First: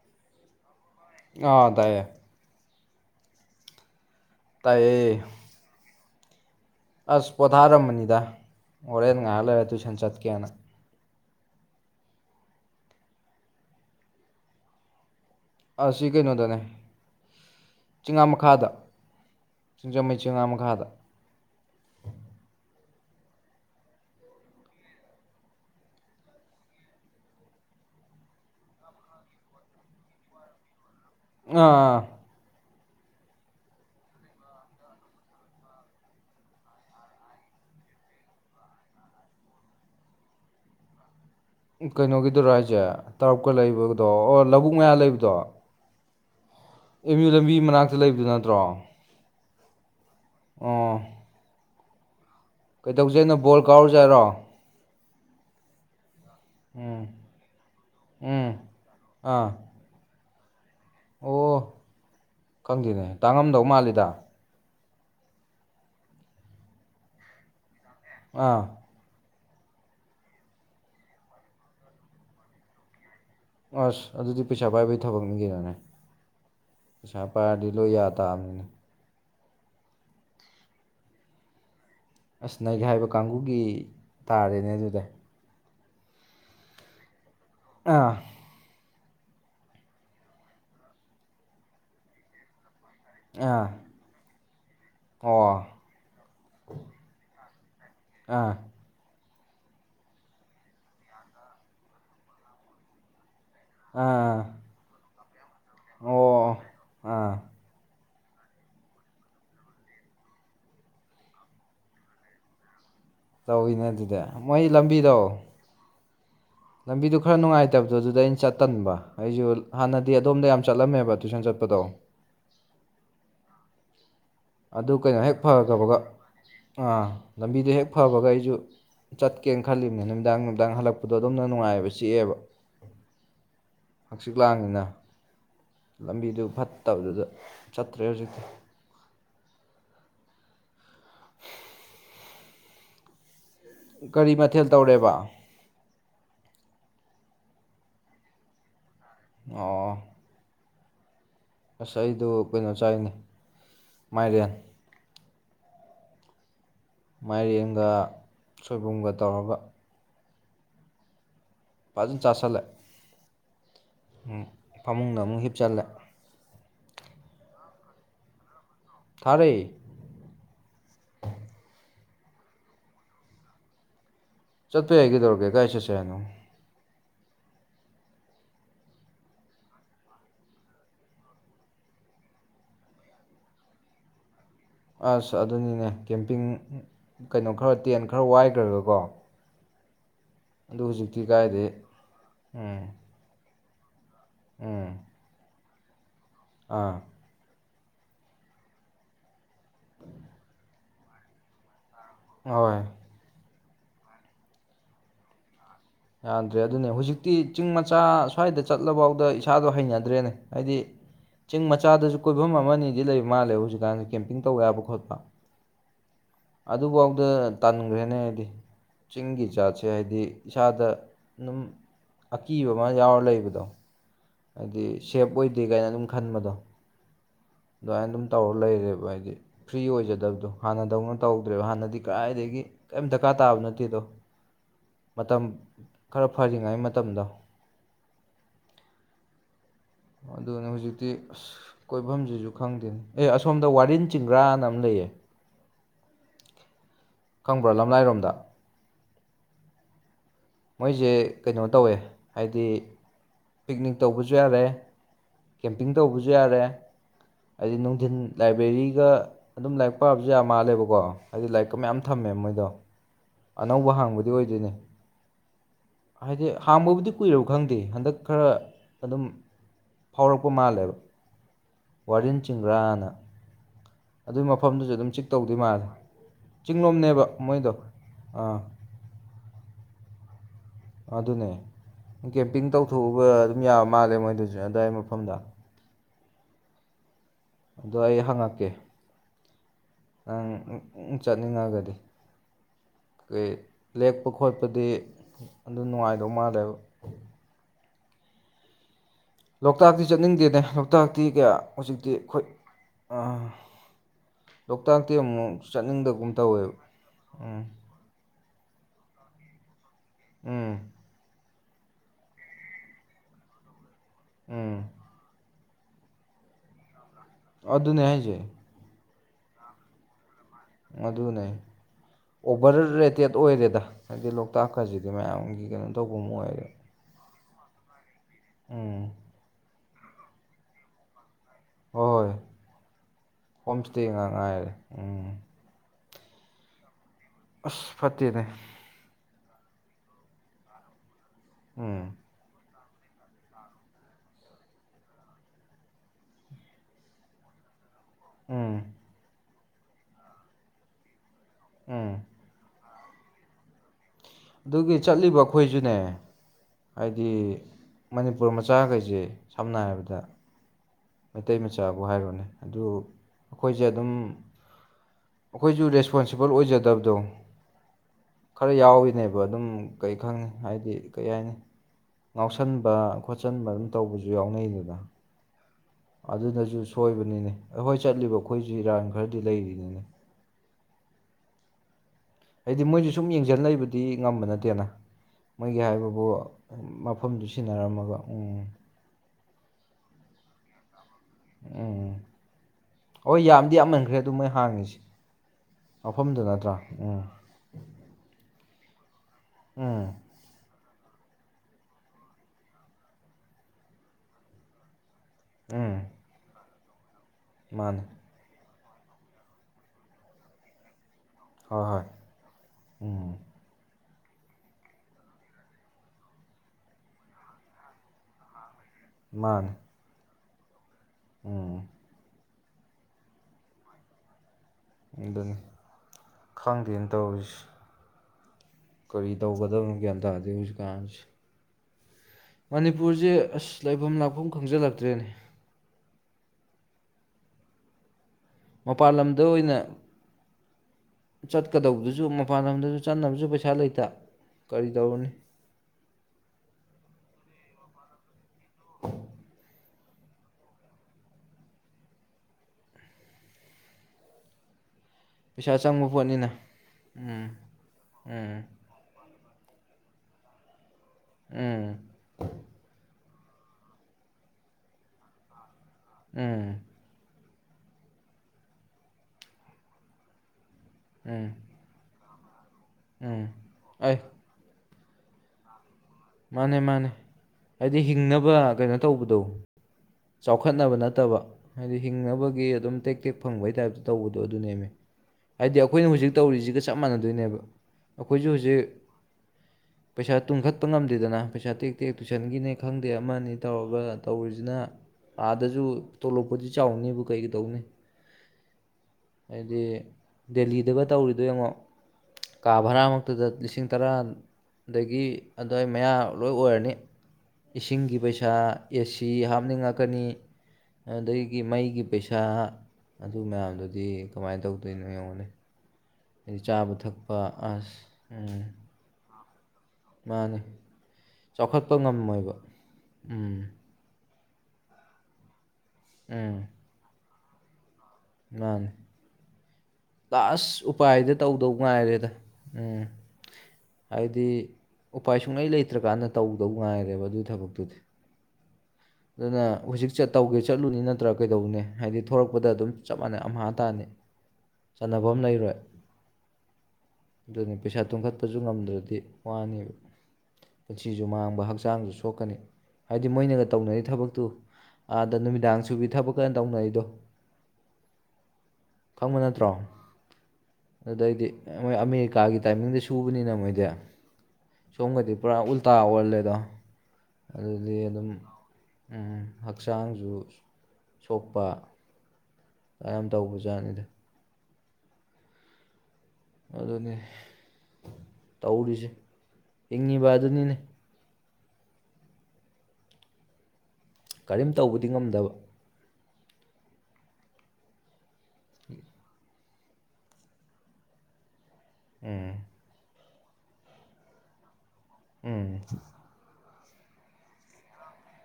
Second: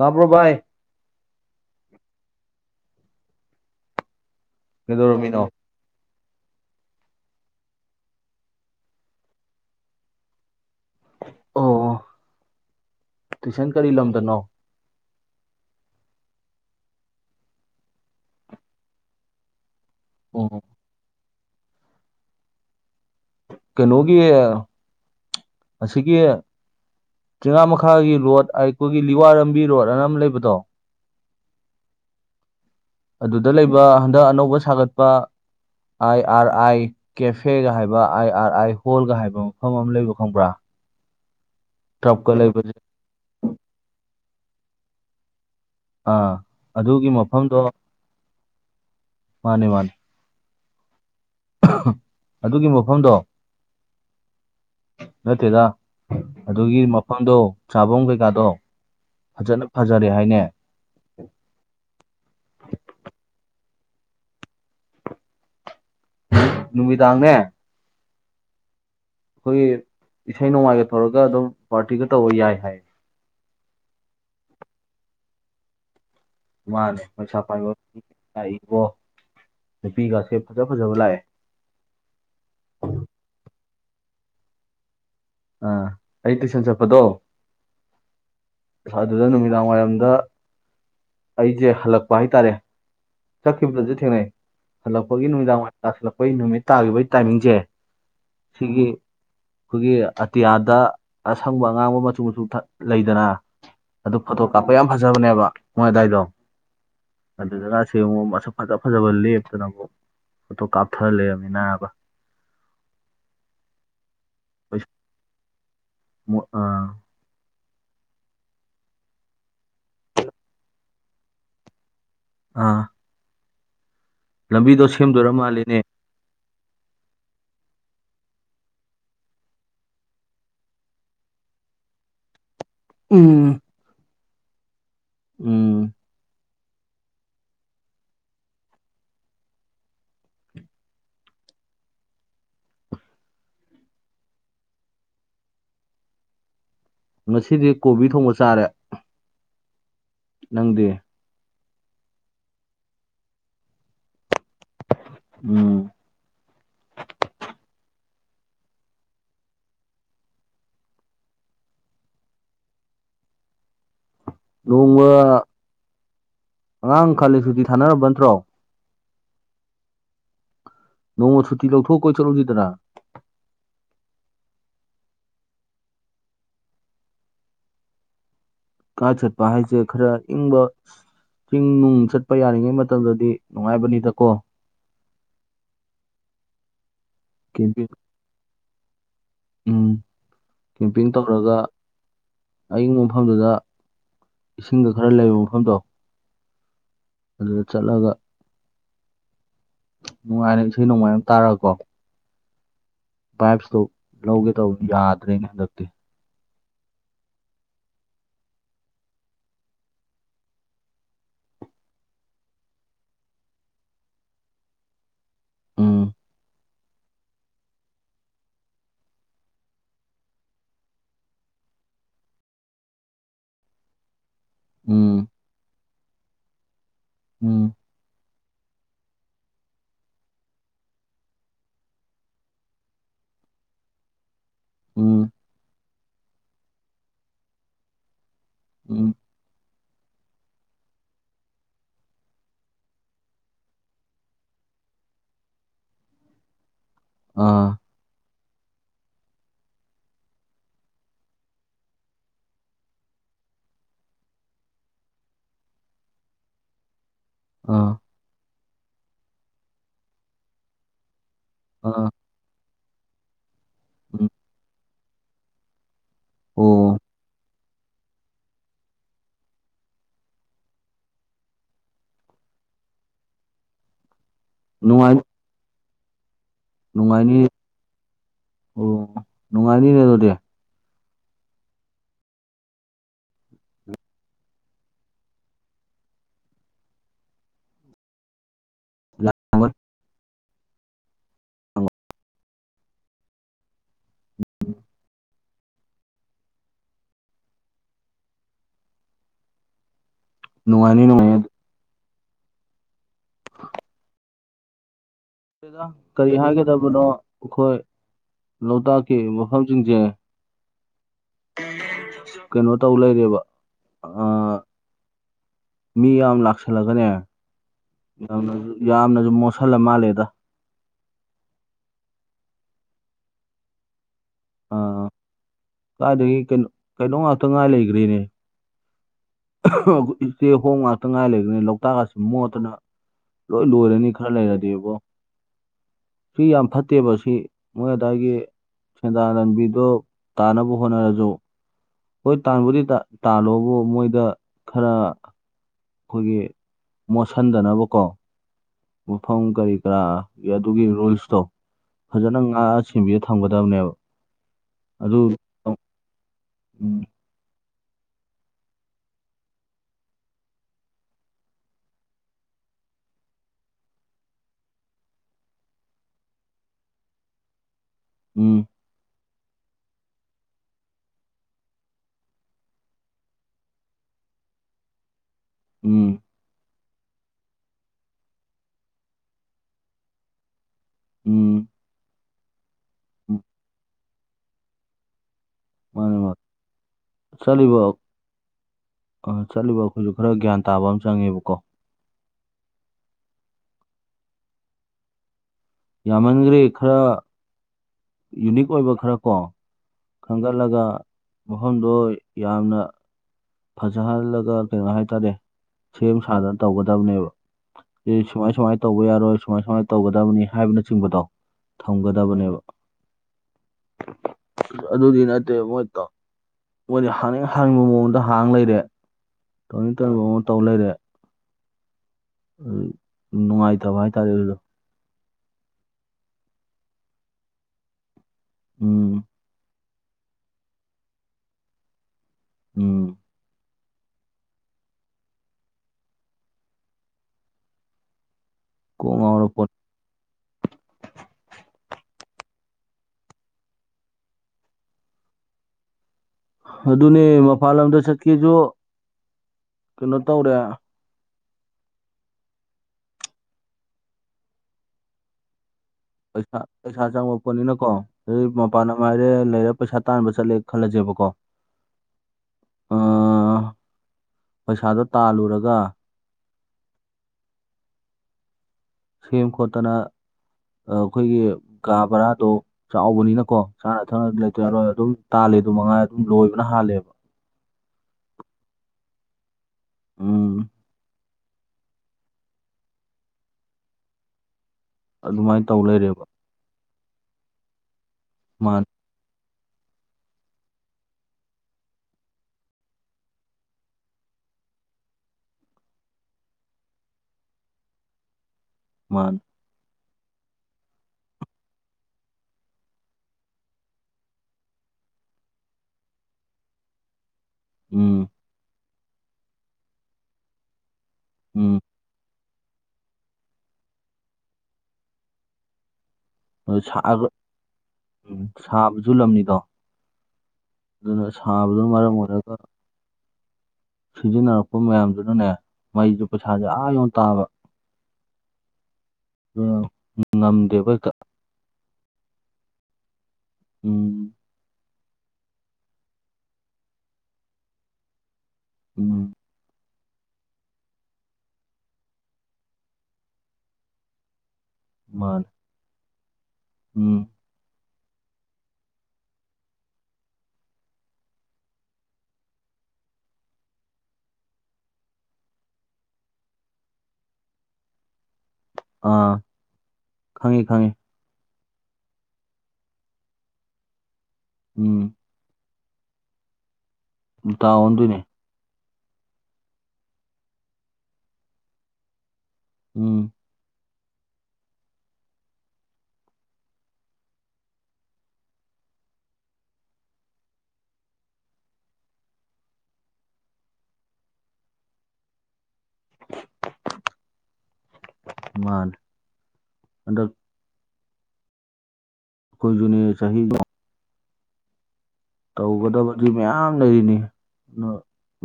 ꯇꯥꯕ꯭ꯔꯣ ꯚꯥꯏ ꯑꯥꯗꯑ ꯇꯑꯌꯦ ꯀꯩꯗꯧꯔꯝꯃꯤꯅꯣ ꯑꯁ ꯄꯣꯊꯥꯔꯃꯅꯤꯗ ꯍꯣꯔꯦꯟ ꯉꯥꯏꯍꯥꯛ ꯂꯩꯔꯦ ꯇꯨꯏꯁꯟ ꯆꯠꯀꯦꯅ ꯑꯣ ꯇꯨꯏꯁꯟ ꯀꯔꯤ ꯂꯝꯗꯅꯣ ꯑꯁꯤ ꯀꯩꯅꯣꯗꯅꯦ ꯆꯤꯉꯥ ꯃꯈꯥꯗ ꯆ ꯆꯃꯩ ꯑꯣ ꯆꯤꯅꯥꯝꯒꯥꯗ ꯀꯩꯅꯣꯒꯤ ꯑꯁꯤꯒꯤ ꯆꯉꯥ ꯃꯈꯥꯒꯤ ꯔꯣꯠ ꯑꯩꯈꯣꯏꯒꯤ ꯂꯤꯋꯥꯔ ꯂꯝꯕꯤ ꯔꯣꯠ ꯑꯅ ꯑꯃ ꯂꯩꯕꯗꯣ ꯑꯥ ꯑꯗꯨꯗ ꯂꯩꯕ ꯍꯟꯗꯛ ꯑꯅꯧꯕ ꯁꯥꯒꯠꯄ ꯑꯥꯏ ꯑꯥꯔ ꯑꯥꯏ ꯀꯦꯐꯦꯒ ꯍꯥꯏꯕ ꯑꯥꯏ ꯑꯥꯔ ꯑꯥꯏ ꯍꯣꯜꯒ ꯍꯥꯏꯕ ꯃꯐꯝ ꯑꯃ ꯂꯩꯕ ꯈꯪꯕ꯭ꯔꯥ ꯇ꯭ꯔꯞꯀ ꯀꯩꯅꯣꯒꯤꯗꯨꯔ ꯂꯩꯕꯁꯦ ꯍꯥꯏꯁꯦ ꯇꯔꯨꯛꯀ ꯂꯩꯕꯗꯣ ꯑꯣ ꯂꯧꯕꯛ ꯃꯌꯥ ꯂꯩꯕꯗꯣ ꯑꯥ ꯑꯗꯨꯒꯤ ꯑꯦꯝ ꯌꯌꯨ ꯃꯐꯝꯗꯣ ꯂꯝꯕꯤ ꯃꯅꯥꯛꯇ ꯂꯩꯕꯗꯨ ꯅꯠꯇ꯭ꯔꯣ ꯃꯥꯅꯦ ꯃꯥꯅꯦ ꯑ [inaudible] ꯃꯐꯝꯗꯣ ꯀꯩꯗꯧꯖꯦꯅꯣ ꯕꯣꯜ ꯀꯥꯎꯔꯨꯖꯔꯣ ꯅꯗꯥ ꯑꯗꯨꯒꯤ ꯃꯐꯝꯗꯣ ꯆꯥꯐꯝ ꯀꯩꯀꯥꯗꯣ ꯎꯝ ꯑꯥ ꯐꯖꯅ ꯐꯖꯔꯦ ꯍꯥꯏꯅꯦ ꯑꯣ ꯈꯪꯗꯦꯅꯦ ꯇꯥꯡꯉꯝꯗꯧ ꯀꯥꯜꯂꯗ ꯅꯨꯃꯤꯗꯥꯥꯡꯥꯡꯅꯦꯦ ꯑꯥ ꯑꯩꯈꯣꯏꯒꯤ ꯏꯁꯩ ꯅꯣꯡꯃꯥꯏꯒ ꯇꯧꯔꯒ ꯑꯗꯨꯝ ꯄꯥꯔꯇꯤꯒ ꯇꯧꯕ ꯌꯥꯏ ꯍꯥꯏꯌꯦ ꯑꯁ ꯑꯗꯨꯗꯤ ꯄꯩꯁꯥ ꯄꯥꯏꯕꯩ ꯊꯕꯛꯅꯤꯒꯤꯔꯅꯦ ꯏꯥꯟ ꯄꯩꯁ ꯄꯥꯏꯕ ꯇꯥꯕꯅꯤꯅꯦ ꯏꯕꯣ ꯅꯨꯄꯤꯒꯁꯦ ꯐꯖ ꯐꯖꯕ ꯂꯥꯛꯑꯦ ꯑꯁ ꯅꯪꯒꯦ ꯍꯥꯏꯕ ꯀꯥꯡꯕꯨꯒꯤ ꯇꯥꯔꯦꯅꯦ ꯑꯗꯨꯗ ꯑ ꯑꯩ ꯇꯨꯏꯁꯟ ꯆꯠꯄꯗꯣ ꯑꯥ ꯑ ꯑꯗꯨꯗ ꯅꯨꯃꯤꯗꯥꯡ ꯋꯥꯏꯔꯝꯗ ꯑꯩꯁꯦ ꯍꯜꯂꯛꯄ ꯍꯥꯏꯇꯥꯔꯦ ꯑꯥ ꯆꯠꯈꯤꯕꯗꯁꯨ ꯊꯦꯡꯅꯩ ꯍꯜꯂꯛꯄꯒꯤ ꯅꯨꯃꯤꯗꯥꯡ ꯑꯣ ꯋꯥꯏꯝ ꯇꯁꯤꯜꯂꯛꯄꯒꯤ ꯅꯨꯃꯤꯠ ꯇꯥꯈꯤꯕꯒꯤ ꯇꯥꯏꯃꯤꯡꯁꯦ ꯑꯥ ꯁꯤꯒꯤ ꯑꯩꯈꯣꯏꯒꯤ ꯑꯇꯤꯌꯥꯗ ꯑꯁꯪꯕ ꯑꯉꯥꯡꯕ ꯃꯆꯨ ꯃꯆꯨ ꯂꯩꯗꯅ ꯑꯗꯨꯣ ꯑꯥ ꯐꯣꯇꯣ ꯀꯥꯞꯄ ꯌꯥꯝ ꯐꯖꯩꯦ ꯕꯅꯦꯕ ꯃꯣꯏꯗꯥꯏꯗꯣ ꯑꯣ ꯑꯥ ꯑꯗꯨ ꯦꯡ ꯃꯁꯛ ꯐꯖ ꯐꯖꯕ ꯂꯦꯞꯇꯅ ꯑꯃꯨꯛ ꯐꯣꯇꯣ ꯀꯥꯞꯊꯔ ꯂꯩꯔꯕꯅꯤꯅ ꯇꯧꯋꯤꯅ ꯑꯗꯨꯗ ꯃꯣꯏ ꯂꯝꯕꯤꯗꯣ ꯃ ꯇꯕꯗꯣ ꯑꯗꯨꯗ ꯑꯩꯅ ꯆꯠꯇꯟꯕ ꯑꯩꯁꯨ ꯍꯥꯟꯅꯗꯤ ꯑꯗꯣꯝꯗ ꯌꯥꯝ ꯆꯠꯂꯝꯃꯦꯕ ꯇꯨꯏꯁꯟ ꯆꯠꯄꯗꯣ ꯑ ꯑꯗꯨ ꯀꯩꯅꯣ ꯍꯦꯛ ꯃꯥꯜꯂꯤꯅꯦ ꯐꯈꯕꯒ ꯑꯥ ꯂꯝꯕꯤꯗꯣ ꯍꯦꯛ ꯐꯕꯒ ꯑꯩꯁꯨ ꯆꯠꯀꯦꯅ ꯈꯜꯂꯤꯕꯅꯤ ꯅꯨꯃꯤꯗꯥꯡ ꯅꯨꯃꯤꯗꯥꯡ ꯍꯜꯂꯛꯄꯗꯣ ꯑꯗꯨꯝꯅ ꯅꯨꯡꯉꯥꯏꯕ ꯆꯤꯛꯑꯦꯕ ꯎꯝ ꯍꯛꯆꯤꯛ ꯂꯥꯡꯉꯤꯅ ꯎꯝ ꯂꯝꯕꯤꯗꯨ ꯐꯠꯇꯕꯗꯨꯗ ꯆꯠꯇ꯭ꯔꯦ ꯑꯣꯏꯖꯤꯛꯇꯦ [unintelligible] ꯀꯔꯤ ꯃꯊꯦꯜ ꯇꯧꯔꯦꯕ ꯉꯁꯤꯗꯤ ꯀꯣꯕꯤ ꯊꯣꯡꯕ ꯆꯥꯔꯦ ꯑꯣ ꯅꯪꯗꯦ ꯑꯁ ꯑꯩꯗꯣ ꯀꯩꯅꯣ ꯆꯥꯏꯅꯤ ꯃꯥꯏꯔꯦꯟ ꯎꯝ ꯃꯥꯏꯔꯦꯟꯒ ꯁꯣꯏꯕꯨꯝꯒ ꯇꯧꯒ ꯐꯖꯅ ꯆꯥꯥꯁꯜꯂꯦ ꯅꯣꯡꯃ ꯐꯃꯨꯡꯗ ꯑꯃꯨꯛ ꯍꯤꯞꯆꯜꯂꯦ ꯑꯉꯥꯡ ꯈꯜꯂꯁꯨꯤ ꯊꯥꯅꯔꯕ ꯅꯠꯇ꯭ꯔꯣ ꯊꯔꯦ ꯅꯣꯡꯃ ꯁꯨꯇꯤ ꯂꯧꯊꯣꯛꯑ ꯀꯣꯏ ꯆꯂꯨꯖꯤꯗꯅ ꯆꯠꯄ ꯌꯥꯏꯒꯦ ꯇꯧꯔꯒꯦ ꯀꯥꯏ ꯆꯠꯁꯦ ꯍꯥꯏꯅꯣ ꯀꯥ ꯆꯠꯄ ꯍꯥꯏꯁꯦ ꯈꯔ ꯏꯪꯕ ꯆꯤꯡ ꯅꯨꯡ ꯆꯠꯄ ꯌꯥꯔꯤꯉꯩ ꯃꯇꯝꯗꯗꯤ ꯅꯨꯡꯉꯥꯏꯕꯅꯤꯗꯀꯣ ꯑꯁ ꯑꯗꯨꯅꯤꯅꯦ ꯀꯦꯝꯄꯤꯡ ꯀꯩꯅꯣ ꯈꯔ ꯀꯦꯝꯄꯤꯡ ꯇꯦꯟ ꯈꯔ ꯋꯥꯏꯈ꯭ꯔꯒꯀꯣ ꯎꯝ ꯑꯗꯨ ꯀꯦꯝꯄꯤꯡ ꯍꯧꯖꯤꯛꯇꯤ ꯇꯧꯔꯒ ꯀꯥꯏꯗꯩ ꯎꯝ ꯑꯌꯤꯡꯕ ꯃꯐꯝꯗꯨꯗ ꯏꯁꯤꯡꯗ ꯎꯝ ꯈꯔ ꯂꯩꯕ ꯃꯐꯝꯗꯣ ꯑꯥ ꯑꯗꯨꯗ ꯆꯠꯂꯒ ꯅꯨꯡꯉꯥꯏꯔ ꯏꯁꯩ ꯅꯣꯡꯃꯥꯏ ꯑꯃ ꯇꯥꯔꯒꯀꯣ ꯍꯣꯏ ꯄꯥꯏꯞꯁꯇꯣ ꯂꯧꯒꯦ ꯇꯧꯕ ꯌꯥꯗ꯭ꯔꯦꯅꯦ ꯍꯟꯗꯛꯇꯤ ꯌꯥꯥꯟꯗ꯭ꯔꯦ ꯑꯗꯨꯅꯦ ꯍꯧꯖꯤꯛꯇꯤ ꯆꯤꯡ ꯃꯆꯥ ꯁ꯭ꯋꯥꯏꯗ ꯆꯠꯂꯐꯥꯎꯗ ꯏꯁꯥꯗꯣ ꯍꯩꯅꯗ꯭ꯔꯦꯅꯦ ꯍꯥꯏꯗꯤ ꯆꯤꯡ ꯃꯆꯥꯗꯁꯨ ꯀꯣꯏꯐꯝ ꯑꯃꯅꯤꯗꯤ ꯂꯩꯕ ꯃꯥꯜꯂꯦ ꯍꯧꯖꯤꯛꯀꯥꯟ ꯀꯦꯝꯄꯤꯡ ꯇꯧꯕ ꯌꯥꯕ ꯈꯣꯠꯄ ꯎꯝ ꯑꯗꯨꯐꯥꯎꯗ ꯇꯟꯈ꯭ꯔꯦꯅꯦ ꯍꯥꯏꯗꯤ ꯆꯤꯡꯒꯤ ꯖꯥꯠꯁꯦ ꯍꯥꯏꯗꯤ ꯏꯁꯥꯗ ꯑꯗꯨꯝ ꯑꯀꯤꯕ ꯑꯃ ꯌꯥꯎꯔ ꯂꯩꯕꯗꯣ ꯍꯥꯏꯗꯤ ꯎꯝ ꯁꯦꯞ ꯑꯣꯏꯗꯦ ꯀꯥꯏꯅ ꯑꯗꯨꯝ ꯈꯟꯕꯗꯣ ꯎꯝ ꯥꯑꯗꯨꯃꯥꯏ ꯑꯗꯨ ꯇꯧꯔ ꯂꯩꯔꯦꯕ ꯍꯥꯏꯗꯤ ꯐ꯭ꯔꯤ ꯑꯣꯏꯖꯗꯕꯗꯣ ꯍꯥꯟꯅꯗꯧꯅ ꯇꯧꯗ꯭ꯔꯦꯕ ꯍꯥꯟꯅꯗꯤ ꯀꯗꯥꯥꯏꯗꯒꯤ ꯀꯔꯤꯝ ꯗꯔꯀꯥꯔ ꯇꯥꯕ ꯅꯠꯇꯦꯗꯣ ꯎꯝ ꯃꯇꯝ ꯈꯔ ꯐꯔꯤꯉꯩ ꯃꯇꯝꯗꯣ ꯎꯝ ꯑꯗꯨꯅ ꯍꯧꯖꯤꯛꯇꯤ ꯑꯁ ꯀꯣꯏꯐꯝꯁꯤꯁꯨ ꯈꯪꯗꯦꯅꯤ ꯑꯦ ꯑꯁꯣꯝꯗ ꯋꯥꯟ ꯆꯤꯡꯒ꯭ꯔꯥꯅ ꯑꯃ ꯂꯩꯌꯦ ꯈꯪꯕ꯭ꯔꯥ ꯑꯥ ꯂꯝꯂꯥꯏꯔꯣꯝꯗ ꯃꯣꯏꯁꯦ ꯀꯩꯅꯣ ꯇꯧꯋꯦ ꯍꯥꯏꯗꯤ ꯄꯤꯛꯅꯤꯛ ꯇꯧꯕꯁꯨ ꯌꯥꯔꯦ ꯀꯦꯝꯄꯤꯡ ꯇꯧꯕꯁꯨ ꯌꯥꯔꯦ ꯍꯥꯏꯗꯤ ꯑꯥ ꯅꯨꯡꯊꯤꯟ ꯂꯥꯏꯕ꯭ꯔꯦꯔꯤꯒ ꯑꯗꯨꯝ ꯂꯥꯏꯔꯤꯛ ꯄꯥꯕꯁꯨ ꯌꯥꯝ ꯃꯥꯜꯂꯦꯕꯀꯣ ꯍꯥꯏꯗꯤ ꯂꯥꯏꯔꯤꯛꯀ ꯃꯌꯥꯝ ꯑꯥ ꯊꯝꯃꯦ ꯃꯣꯏꯗꯣ ꯑꯅꯧꯕ ꯎꯝ ꯍꯥꯡꯕꯗꯤ ꯑꯣꯏꯗꯣꯏꯅꯦ ꯍꯥꯏꯗꯤ ꯑꯣ ꯍꯡꯕꯕꯨꯗꯤ ꯀꯨꯏꯔꯦ ꯈꯪꯗꯦ ꯍꯟꯗꯛ ꯈꯔ ꯑꯗꯨꯝ ꯐꯥꯎꯔꯛꯄ ꯃꯥꯜꯂꯦꯕ ꯋꯥꯔꯟ ꯆꯤꯡꯒ꯭ꯔꯥꯅ ꯑꯗꯨꯏ ꯃꯐꯝꯗꯨꯁꯨ ꯑꯗꯨꯝ ꯅꯨꯡꯉꯥꯏ ꯆꯤꯛ ꯇꯧꯗꯣꯏ ꯃꯥꯜꯂꯦ ꯆꯤꯡꯂꯣꯝꯅꯦꯕ ꯅꯨꯡꯉꯥꯏꯅꯤ ꯃꯣꯏꯗꯣ ꯑꯥ ꯑꯣ ꯅꯨꯡꯉꯥꯏꯅꯤꯅꯦ ꯑꯗꯨ ꯗ ꯑꯗꯨꯅꯦ ꯀꯦꯝꯄꯤꯡ ꯇꯧꯊꯣꯛꯎꯕ ꯑꯗꯨꯝ ꯌꯥꯕ ꯃꯥꯜꯂꯦ ꯃꯣꯏꯗꯨꯁꯨ ꯑꯋꯥꯏ ꯃꯐꯝꯗ ꯑꯗꯣ ꯑꯩ ꯍꯪꯉꯛꯀꯦ ꯈꯔ ꯑꯪ ꯆꯠꯅꯤꯡꯉꯒꯗꯤ ꯀꯩ ꯂꯦꯛꯄ ꯈꯣꯠꯄꯗꯤ ꯑꯗꯨ ꯅꯨꯡꯉꯥꯏꯗꯧ ꯃꯥꯜꯂꯦꯕ ꯂꯣꯛꯇꯥꯛ ꯆꯠꯅꯤꯡꯗꯦꯅꯦ ꯅꯨꯡꯉꯥꯏꯅꯤ ꯂꯣꯛꯇꯥꯛꯇꯤ ꯀꯌꯥ ꯍꯧꯖꯤꯛꯇꯤ ꯑꯩꯈꯣꯏ ꯑ ꯂꯣꯛꯇ ꯈꯪꯗꯦꯗ ꯀꯔꯤ ꯍꯥꯏꯒꯗꯕꯅꯣ ꯎꯝ ꯑꯩꯈꯣꯏ ꯂꯣꯛꯇꯥꯛꯀꯤ ꯃꯐꯝꯁꯤꯡꯁꯦ ꯎꯝ ꯀꯩꯅꯣ ꯇꯧ ꯂꯩꯔꯦꯕ ꯑꯥ, ꯎꯝ ꯃꯤ ꯌꯥꯝ ꯂꯥꯛꯁꯜꯂꯒꯅꯦ ꯑꯗꯨꯅꯦ ꯍꯥꯏꯁꯦ ꯌꯥꯝꯅ ꯌꯥꯝ ꯑꯃꯅꯖꯔ ꯃꯣꯠꯁꯜꯂ ꯃꯥꯜꯂꯦꯗ ꯑꯗꯨꯅꯦ ꯑꯣꯚꯔ ꯔꯦꯇꯦꯠ ꯑꯣꯏꯔꯦꯗ ꯍꯥꯏꯗꯤ ꯂꯣꯛꯇꯥꯛ ꯑꯥ ꯈꯁꯤꯗꯤ ꯃꯌꯥꯝꯒꯤ ꯀꯩꯅꯣ ꯇꯧꯕ ꯑꯃ ꯑꯣꯏꯗꯣ ꯇ ꯉ ꯂꯩꯈ꯭ꯔꯔꯤꯅꯦ ꯏꯆꯦ ꯍꯣꯡ ꯉꯥꯛꯇ ꯉ ꯂꯩꯦ ꯑꯗꯨꯅ ꯂꯣꯛꯇꯥꯛꯁꯤ ꯍꯣꯏ ꯍꯣꯏ ꯃꯣꯠꯇꯅ ꯂꯣꯏ ꯍꯣꯝ ꯏꯁꯇꯦ ꯂꯣꯏꯔꯅꯤ ꯈꯔ ꯉꯥꯛ ꯉꯥꯏꯔꯦ ꯂꯩꯔꯗꯤꯕꯣ ꯎꯝ ꯁꯨꯏ ꯌꯥꯝ ꯐꯠꯇꯦꯕꯁ ꯑꯁ ꯃꯣꯏ ꯑꯗꯨ ꯑꯗꯨꯒꯤ ꯐꯠꯇꯦꯅꯦ ꯔꯥꯟꯕꯤꯗꯣ ꯇꯥꯅꯕ ꯍꯣꯠꯅꯔꯁꯨ ꯎꯝ ꯍꯣꯏ ꯇꯥꯥꯟꯕꯨꯗꯤ ꯇꯥꯜꯂꯣꯕꯨ ꯃꯣꯏꯗ ꯈꯔ ꯑꯩꯈꯣꯏꯒꯤ ꯃꯣꯠꯁꯤꯟꯗꯅꯕꯀꯣ ꯎꯝ ꯋꯥ ꯐꯪ ꯀꯔꯤ ꯑꯗꯨꯒꯤ ꯔꯨꯜꯁꯇꯣ ꯎꯝ ꯐꯖꯅꯪ ꯉ ꯊꯕꯤꯗ ꯊꯝꯒꯗꯕꯅꯦꯕ ꯑꯗꯨꯒꯤ ꯑꯗꯨ ꯆꯠꯂꯤꯕ ꯑꯩꯈꯣꯏꯁꯨꯅꯦ ꯎꯝ ꯍꯥꯏꯗꯤ ꯃꯅꯤꯄꯨꯔ ꯃꯆꯥꯈꯩꯁꯦ ꯁꯝꯅ ꯍꯥꯏꯔꯕꯗ ꯃꯩꯇꯩ ꯃꯆꯥꯕꯨ ꯍꯥꯏꯔꯣꯅꯦ ꯑꯗꯨ ꯑꯩꯈꯣꯏꯁꯦ ꯑꯗꯨꯝ ꯑꯩꯈꯣꯏꯁꯨ ꯔꯦꯁꯄꯣꯟꯁꯤꯕꯜ ꯑꯣꯏꯖꯗꯕꯗꯣ ꯎꯝ ꯈꯔ ꯌꯥꯎꯔꯤꯅꯦꯕ ꯑ ꯑꯗꯨꯝ ꯀꯩ ꯈꯪꯅꯤ ꯍꯥꯏꯗꯤ ꯀꯩ ꯍꯥꯏꯅꯤ ꯉꯥꯎꯁꯟꯕ ꯈꯣꯠꯆꯟꯕ ꯑꯗꯨꯝ ꯇꯧꯕꯁꯨ ꯌꯥꯎꯅꯩꯗꯅ ꯎꯝ ꯑꯗꯨ ꯅꯁꯨ ꯁꯣꯏꯕꯅꯤꯅꯦ ꯑꯩꯈꯣꯏ ꯆꯠꯂꯤꯕ ꯑꯩꯈꯣꯏꯁꯤ ꯏꯔꯥꯟ ꯈꯔꯗꯤ ꯂꯩꯔꯤꯅꯤꯅꯦ ꯎꯝ ꯍꯥꯏꯗꯤ ꯃꯣꯏꯁꯨ ꯁꯨꯝ ꯎꯝ ꯌꯦꯡꯁꯤꯜꯂꯛꯏꯕ ꯗꯤ ꯉꯝꯕ ꯅꯠꯇꯦꯅ ꯃꯣꯏꯒꯤ ꯃꯥꯅꯦ ꯍꯥꯏꯕꯕꯨ ꯃꯥꯅꯦ ꯃꯐꯝꯗꯨ ꯆꯠꯂꯤꯕ ꯁꯤꯟꯅꯔꯝꯃꯒ ꯎꯝ ꯑ, ꯆꯠꯂꯤꯕ ꯑꯩꯈꯣꯏꯁꯨ ꯈꯔ ꯒ꯭ꯌꯥꯟ ꯇꯥꯕ ꯑꯃ ꯆꯪꯉꯦꯕꯀꯣ ꯎꯝ ꯍꯣꯏ ꯌꯥꯝꯗꯤ ꯌꯥꯝꯃꯟꯈ꯭ꯔꯦ ꯑꯗꯨ ꯃꯣꯏ ꯍꯥꯡꯉꯁꯤ ꯌꯥꯃꯒꯔꯤꯦ ꯏ ꯈꯔ ꯌꯨꯅꯤꯛ ꯑꯣꯏꯕ ꯈꯔ ꯀꯣ ꯎꯝ ꯈꯟꯒꯠꯂꯒ ꯃꯐꯝꯗꯣ ꯌꯥꯝꯅ ꯐꯖꯍꯜꯂꯒ ꯀꯩꯅꯣ ꯍꯥꯏꯇꯥꯔꯦ ꯎꯝ ꯁꯦꯝ ꯁꯥꯗꯅ ꯇꯧꯒ ꯇꯕꯅꯦꯕ ꯃꯥꯅꯤ ꯑꯩ ꯁꯨꯃꯥꯏ ꯁꯨꯃꯥꯏ ꯇꯧꯕ ꯌꯥꯔꯣꯏ ꯁꯨꯃꯥꯏ ꯁꯨꯃꯥꯏꯅ ꯇꯧꯒꯗꯕꯅꯤ ꯍꯥꯏꯕꯅꯆꯤꯡꯕꯗꯣ ꯍꯣꯏ ꯍꯣꯏ ꯊꯝꯒꯗꯕꯅꯦꯕ ꯎꯝ ꯑꯗꯨꯗꯤ ꯅꯠꯇꯦꯕ ꯃꯣꯏꯠꯇꯣ ꯃꯣꯏꯗꯤ ꯍꯥꯡꯅꯤꯡ ꯍꯥꯡꯅꯤꯡꯕ ꯃꯑꯣꯡꯗ ꯊꯥꯡ ꯂꯩꯔꯦ ꯃꯥꯅꯤ ꯇꯧꯅꯤꯡ ꯇꯧꯅꯤꯡ ꯃꯉꯣꯟꯗ ꯇꯧ ꯂꯩꯔꯦ ꯎꯝ ꯅꯨꯡꯉꯥꯏꯇꯕ ꯍꯥꯏꯇꯥꯔꯦ ꯑꯗꯨꯗꯣ ꯑꯗꯨꯅꯤ ꯈꯪꯗꯦꯅ ꯇꯧꯔꯤꯁꯤ ꯎꯝ ꯀꯔꯤ ꯇꯧꯒꯗꯕꯅꯣ ꯒꯌ꯭ꯥꯟ ꯇꯗꯦ ꯍꯧꯖꯤꯛ ꯀꯥꯟꯁꯦ ꯎꯝ ꯃꯅꯤꯄꯨꯔꯁꯦ ꯑꯁ ꯂꯩꯐꯝ ꯂꯥꯛꯐꯝ ꯈꯪꯖꯤꯜꯂꯛꯇ꯭ꯔꯦꯅꯦ ꯃꯄꯥꯜ ꯀꯣꯛ ꯂꯝꯗ ꯉꯥꯎꯔ ꯄꯣꯠ ꯑꯣꯏꯅ ꯆꯠꯀꯗꯧꯕꯗꯨꯁꯨ ꯃꯄꯥꯟ ꯂꯝꯗꯁꯨ ꯆꯠꯅꯕꯁꯨ ꯄꯩꯁꯥ ꯂꯩꯇ ꯀꯔꯤ ꯇꯧꯔꯅꯤ ꯑꯗꯨꯅꯦ ꯃꯄꯥꯟ ꯂꯝꯗ ꯆꯠꯀꯦꯁꯨ [inaudible] ꯀꯩꯅꯣ ꯇꯧꯔꯦ ꯄꯩꯁꯥ ꯆꯪꯕ ꯄꯣꯠꯅꯤꯅ ꯄꯩꯁꯥ ꯄꯩꯁꯥ ꯆꯪꯕ ꯎꯝ ꯄꯣꯛꯅꯤꯅꯀꯣ ꯑꯩ ꯎꯝ ꯃꯄꯥꯟꯅ ꯍꯥꯏꯔꯦ ꯂꯩꯔ ꯄꯩꯁꯥ ꯇꯥꯟꯕ ꯆꯠꯂꯦ ꯈꯜꯂꯁꯦꯕ ꯎꯝ ꯄꯩꯁꯥꯗꯣ ꯇꯥꯜꯂꯨꯔꯒ ꯎꯝ ꯁꯦꯝ ꯈꯣꯠꯇꯅ ꯑꯩꯈꯣꯏꯒꯤ ꯎꯝ ꯀ ꯕꯥꯔꯥ ꯑꯗꯨ ꯎꯝ ꯆꯥꯎꯕꯅꯤꯅꯀꯣ ꯆꯥꯅ ꯑꯩ ꯊꯛꯅ ꯂꯩꯇ ꯌꯥꯔꯣꯏ ꯑꯗꯨꯝ ꯇꯥꯜꯂꯦ ꯑꯗꯨ ꯃꯉꯥꯏ ꯑꯗꯨꯝ ꯂꯣꯏꯕꯅ ꯃꯥꯅꯦ ꯍꯥꯜꯂꯦꯕ ꯃꯥꯅꯦ ꯍꯥꯏꯗꯤ ꯍꯤꯡꯅꯕ ꯀꯩꯅꯣ ꯇꯧꯕꯗꯣ ꯎꯝ ꯆꯥꯎꯈꯠꯅꯕ ꯅꯠꯇꯕ ꯍꯥꯏꯗꯤ ꯍꯤꯡꯅꯕꯒꯤ ꯑꯗꯨꯝ ꯇꯦꯛ ꯇꯦꯛ ꯐꯪꯕꯒꯤ ꯇꯥꯏꯞꯇ ꯇꯧꯕꯗꯣ ꯑꯗꯨꯅꯦꯃꯤ ꯑꯗꯨꯃꯥꯏꯅ ꯍꯥꯏꯗꯤ ꯇꯧ ꯑꯩꯈꯣꯏꯅ ꯂꯩꯔꯦꯕ ꯍꯧꯖꯤꯛ ꯇꯧꯔꯤꯁꯤꯒ ꯆꯞ ꯃꯥꯟꯅꯗꯣꯏꯅꯦꯕ ꯑꯩꯈꯣꯏꯁꯨ ꯍꯨꯖꯤꯛ ꯃꯥꯅꯤ ꯄꯩꯁꯥ ꯇꯨꯡꯈꯠ ꯄ ꯉꯝꯗꯦꯗꯅ ꯄꯩꯁꯥ ꯇꯦꯛꯇꯦꯛ ꯇꯨꯏꯁꯟꯒꯤꯅꯦ ꯈꯪꯗꯦ ꯑꯃꯅꯤ ꯇꯧꯔꯒ ꯇꯧꯔꯤꯖꯤꯅ ꯑꯥꯗꯁꯨ ꯇꯣꯂꯣꯞꯀꯗꯤ ꯆꯥꯎꯅꯤꯕꯨ ꯀꯩꯒꯤ ꯇꯧꯅꯤ ꯃꯥꯅꯤ ꯍꯥꯏꯗꯤ ꯗꯦꯜꯂꯤꯗꯒ ꯇꯧꯔꯤꯗꯣ ꯌꯦꯡꯉꯣ ꯀꯥ ꯚꯔꯥꯃꯛꯇꯗ ꯂꯤꯁꯤꯡ ꯇꯔꯥ ꯗꯒꯤ ꯑꯗ꯭ꯋꯥꯏ ꯃꯌꯥ ꯂꯣꯏ ꯑꯣꯏꯔꯅꯤ ꯏꯁꯤꯡꯒꯤ ꯎꯝ ꯄꯩꯁꯥ ꯑꯦꯁꯤ ꯍꯥꯞꯅꯤꯡꯉꯛꯀꯅꯤ ꯑꯗꯩꯒꯤ ꯎꯝ ꯃꯩꯒꯤ ꯄꯩꯁꯥ ꯄꯩꯁꯥꯍꯥ ꯑꯗꯨ ꯃꯌꯥꯝꯗꯨꯗꯤ ꯀꯃꯥꯏ ꯇꯧꯗꯣꯏꯅꯣ ꯌꯦꯡꯉꯣꯅꯦ ꯑꯗꯩ ꯆꯥꯕ ꯊꯛꯄ ꯑꯁ ꯎꯝ [unintelligible] ꯃꯥꯅꯤ ꯗꯨꯅ ꯁꯥꯕꯗꯨꯅ ꯆꯥꯎꯈꯠꯄ ꯃꯔꯝ ꯉꯝꯃꯣꯏꯕ ꯑꯣꯢꯔꯒ ꯎꯝ ꯁꯤꯖꯤꯟꯅꯔꯛꯄ ꯃꯌꯥꯝꯗꯨꯅꯅꯦ ꯃꯩꯖꯨ ꯄꯩꯁꯥꯥꯁꯦ ꯑꯥ ꯌꯧ ꯇꯥꯕ ꯃꯥꯅꯦ ꯑꯗꯨꯅ ꯂꯥꯁ ꯉꯝꯗꯦꯕ ꯍꯦꯛꯇ ꯎꯄꯥꯏꯗ ꯇꯧꯗꯧ ꯅꯨꯡꯉꯥꯢꯔꯦꯗ ꯎꯝ ꯎꯝ ꯍꯥꯏꯗꯤ ꯎꯄꯥꯏ ꯁꯨꯡꯂꯩ ꯂꯩꯇ꯭ꯔꯀꯥꯟꯗ ꯇꯧꯗꯧ ꯉꯥꯏꯔꯦꯕ ꯑꯗꯨ ꯊꯕꯛꯇꯨꯗꯤ ꯎꯝ ꯑꯗꯨꯅ ꯍꯨꯖꯤꯛ ꯆꯠ ꯇꯧꯒꯩ ꯆꯠꯂꯨꯅꯤ ꯅꯠꯇ꯭ꯔ ꯀꯩꯗꯧꯅꯦ ꯍꯥꯏꯗꯤ ꯊꯣꯔꯛꯄꯗ ꯑꯗꯨꯝ ꯆꯞ ꯃꯥꯟꯅꯩ ꯑꯝꯍꯥ ꯇꯥꯥꯅꯤ ꯆꯟꯅꯐꯝ ꯃꯥꯅꯦ ꯂꯩꯔꯣꯏ ꯎꯝ ꯗꯨꯅꯦ ꯄꯩꯁꯥ ꯇꯨꯡꯈꯠꯄꯁꯨ ꯉꯝꯗ꯭ꯔꯗꯤ ꯋꯥꯅꯦꯕ ꯄꯨꯟꯁꯤꯁꯨ ꯃꯥꯡꯕ ꯍꯛꯆꯥꯡꯁꯨ ꯁꯣꯛꯀꯅꯤ ꯍꯥꯏꯗꯤ ꯃꯣꯏꯅꯒ ꯇꯧꯅꯔꯤ ꯊꯕꯛꯇꯨ ꯑꯥꯗ ꯅꯨꯃꯤꯗꯥꯡ ꯁꯨꯕꯤ ꯊꯕꯛꯀ ꯇꯧꯅꯔꯤꯗꯣ ꯑꯥ ꯈꯪꯕ ꯅꯠꯇ꯭ꯔꯣ ꯈꯪꯉꯤ ꯈꯪꯉꯤ ꯑꯗꯨꯗꯩꯗꯤ ꯑ ꯃꯣꯏ ꯑꯃꯦꯔꯤꯀꯥꯒꯤ ꯇꯥꯏꯃꯤꯡꯗ ꯁꯨꯕꯅꯤꯅ ꯃꯣꯏꯗꯤ ꯎꯝ ꯁꯣꯝꯒꯗꯤ ꯄꯨꯔꯥ ꯎꯜ ꯇꯥ ꯑꯣꯜꯂꯦꯗꯣ ꯗꯥꯎꯟ ꯑꯗꯨꯗꯤ ꯑꯣꯟꯗꯣꯏꯅꯦ ꯑꯗꯨꯝ ꯎꯝ ꯍꯛꯆꯥꯡꯁꯨ ꯁꯣꯛꯄ ꯑꯌꯥꯝ ꯎꯝ ꯇꯧꯕꯖꯥꯠꯅꯤꯗ ꯑꯗꯨꯅꯦ ꯇꯧꯔꯤꯖꯦ ꯍꯤꯡꯉꯤꯕ ꯑꯗꯨꯅꯤꯅꯦ ꯀꯔꯤꯝ ꯇꯧꯕꯗꯤ ꯉꯝꯗꯕ ꯃꯥ ꯑꯗ ꯎꯝ ꯈꯣꯏꯖꯨꯅꯤ ꯁꯍꯤ ꯎꯝ ꯇꯧꯒꯗꯣ ꯍꯧꯖꯤ ꯃꯌꯥꯝ ꯂꯩꯅꯤ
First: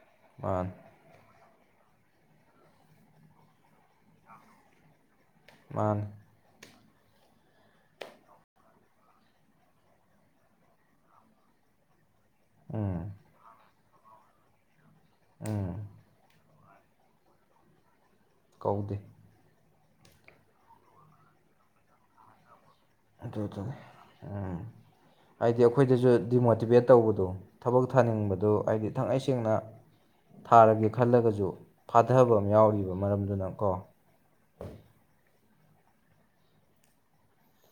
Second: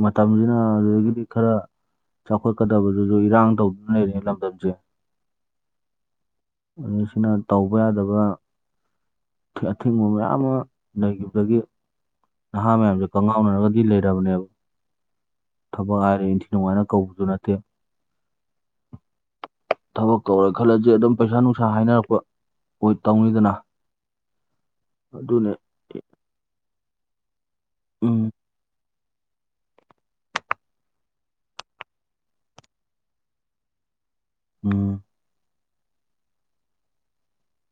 ꯃꯇꯝꯁꯤꯅ ꯃꯥꯅꯤ ꯑꯗꯨꯗꯒꯤꯗꯤ ꯈꯔ ꯆꯥꯎꯈꯠꯀꯗꯕꯗꯨꯁꯨ ꯏꯔꯥꯡ ꯇꯧꯗꯨꯅ ꯂꯩꯔꯤꯦ ꯂꯝꯗꯝꯁꯦ ꯃꯥꯥꯡ ꯑꯁꯤꯅ ꯇꯧꯕ ꯌꯥꯗꯕ ꯑꯊꯤꯡꯕ ꯃꯌꯥꯝ ꯑꯃ ꯂꯩꯈꯤꯕꯗꯒꯤ ꯅꯍꯥ ꯎꯝ ꯃꯌꯥꯝꯁꯦ ꯀꯪꯉꯥꯎꯅꯔꯒ ꯂꯩꯔꯔꯕꯕꯅꯤ ꯑꯣ ꯎꯝ ꯊꯕꯛ ꯍꯥꯏꯔ ꯑꯗꯨꯃꯥꯏꯅ ꯀꯧꯕꯁꯨ ꯅꯠꯇꯦ ꯀꯧꯗꯦ ꯊꯕꯛ ꯀꯧꯔꯦ ꯈꯜꯂꯁ ꯑꯗꯨꯝ ꯄꯩꯁꯥ ꯅꯨꯡꯁꯥ ꯍꯥꯏꯅꯔꯛꯄ ꯑꯣꯏ ꯇꯧꯅꯤꯗꯅ ꯑꯗꯨꯗꯨꯅꯤ ꯎꯝ ꯑꯗꯨꯅꯦ ꯍꯥꯏꯗꯤ ꯑꯩꯈꯣꯏꯗꯁꯨ ꯗꯤꯃꯣꯇꯤꯚꯦꯠ ꯇꯧꯕꯗꯣ ꯊꯕꯛ ꯎꯝ ꯊꯥꯅꯤꯡꯕꯗꯨ ꯍꯥꯏꯗꯤ ꯏꯊꯪꯏ ꯁꯦꯡꯅ ꯊꯥꯔꯒꯦ ꯈꯜꯂꯒꯁꯨ ꯐꯥꯊꯕ ꯑꯃ ꯌꯥꯎꯔꯤꯕ ꯃꯔꯝꯗꯨꯅ ꯀꯣ ꯑꯝ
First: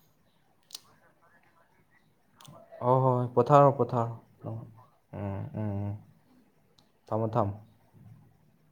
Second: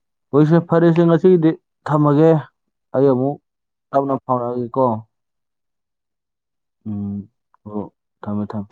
ꯑꯩꯈꯣꯏꯁꯦ ꯐꯔꯦꯁꯦ ꯉꯁꯤꯒꯤꯗꯤ ꯊꯝꯃꯒꯦ ꯑꯣ ꯑꯩ ꯍꯣꯏ ꯍꯣꯏ ꯑꯃꯨꯛ ꯄꯊꯥꯣ ꯄꯊꯥ ꯇꯞꯅ ꯎ ꯎꯝ ꯐꯥꯎꯔꯛꯑꯒꯦꯀꯣ ꯑꯣ ꯊꯥꯝꯃ ꯎꯝ ꯊꯝ ꯍꯣ ꯊꯝꯃꯦ ꯊꯝꯃꯦ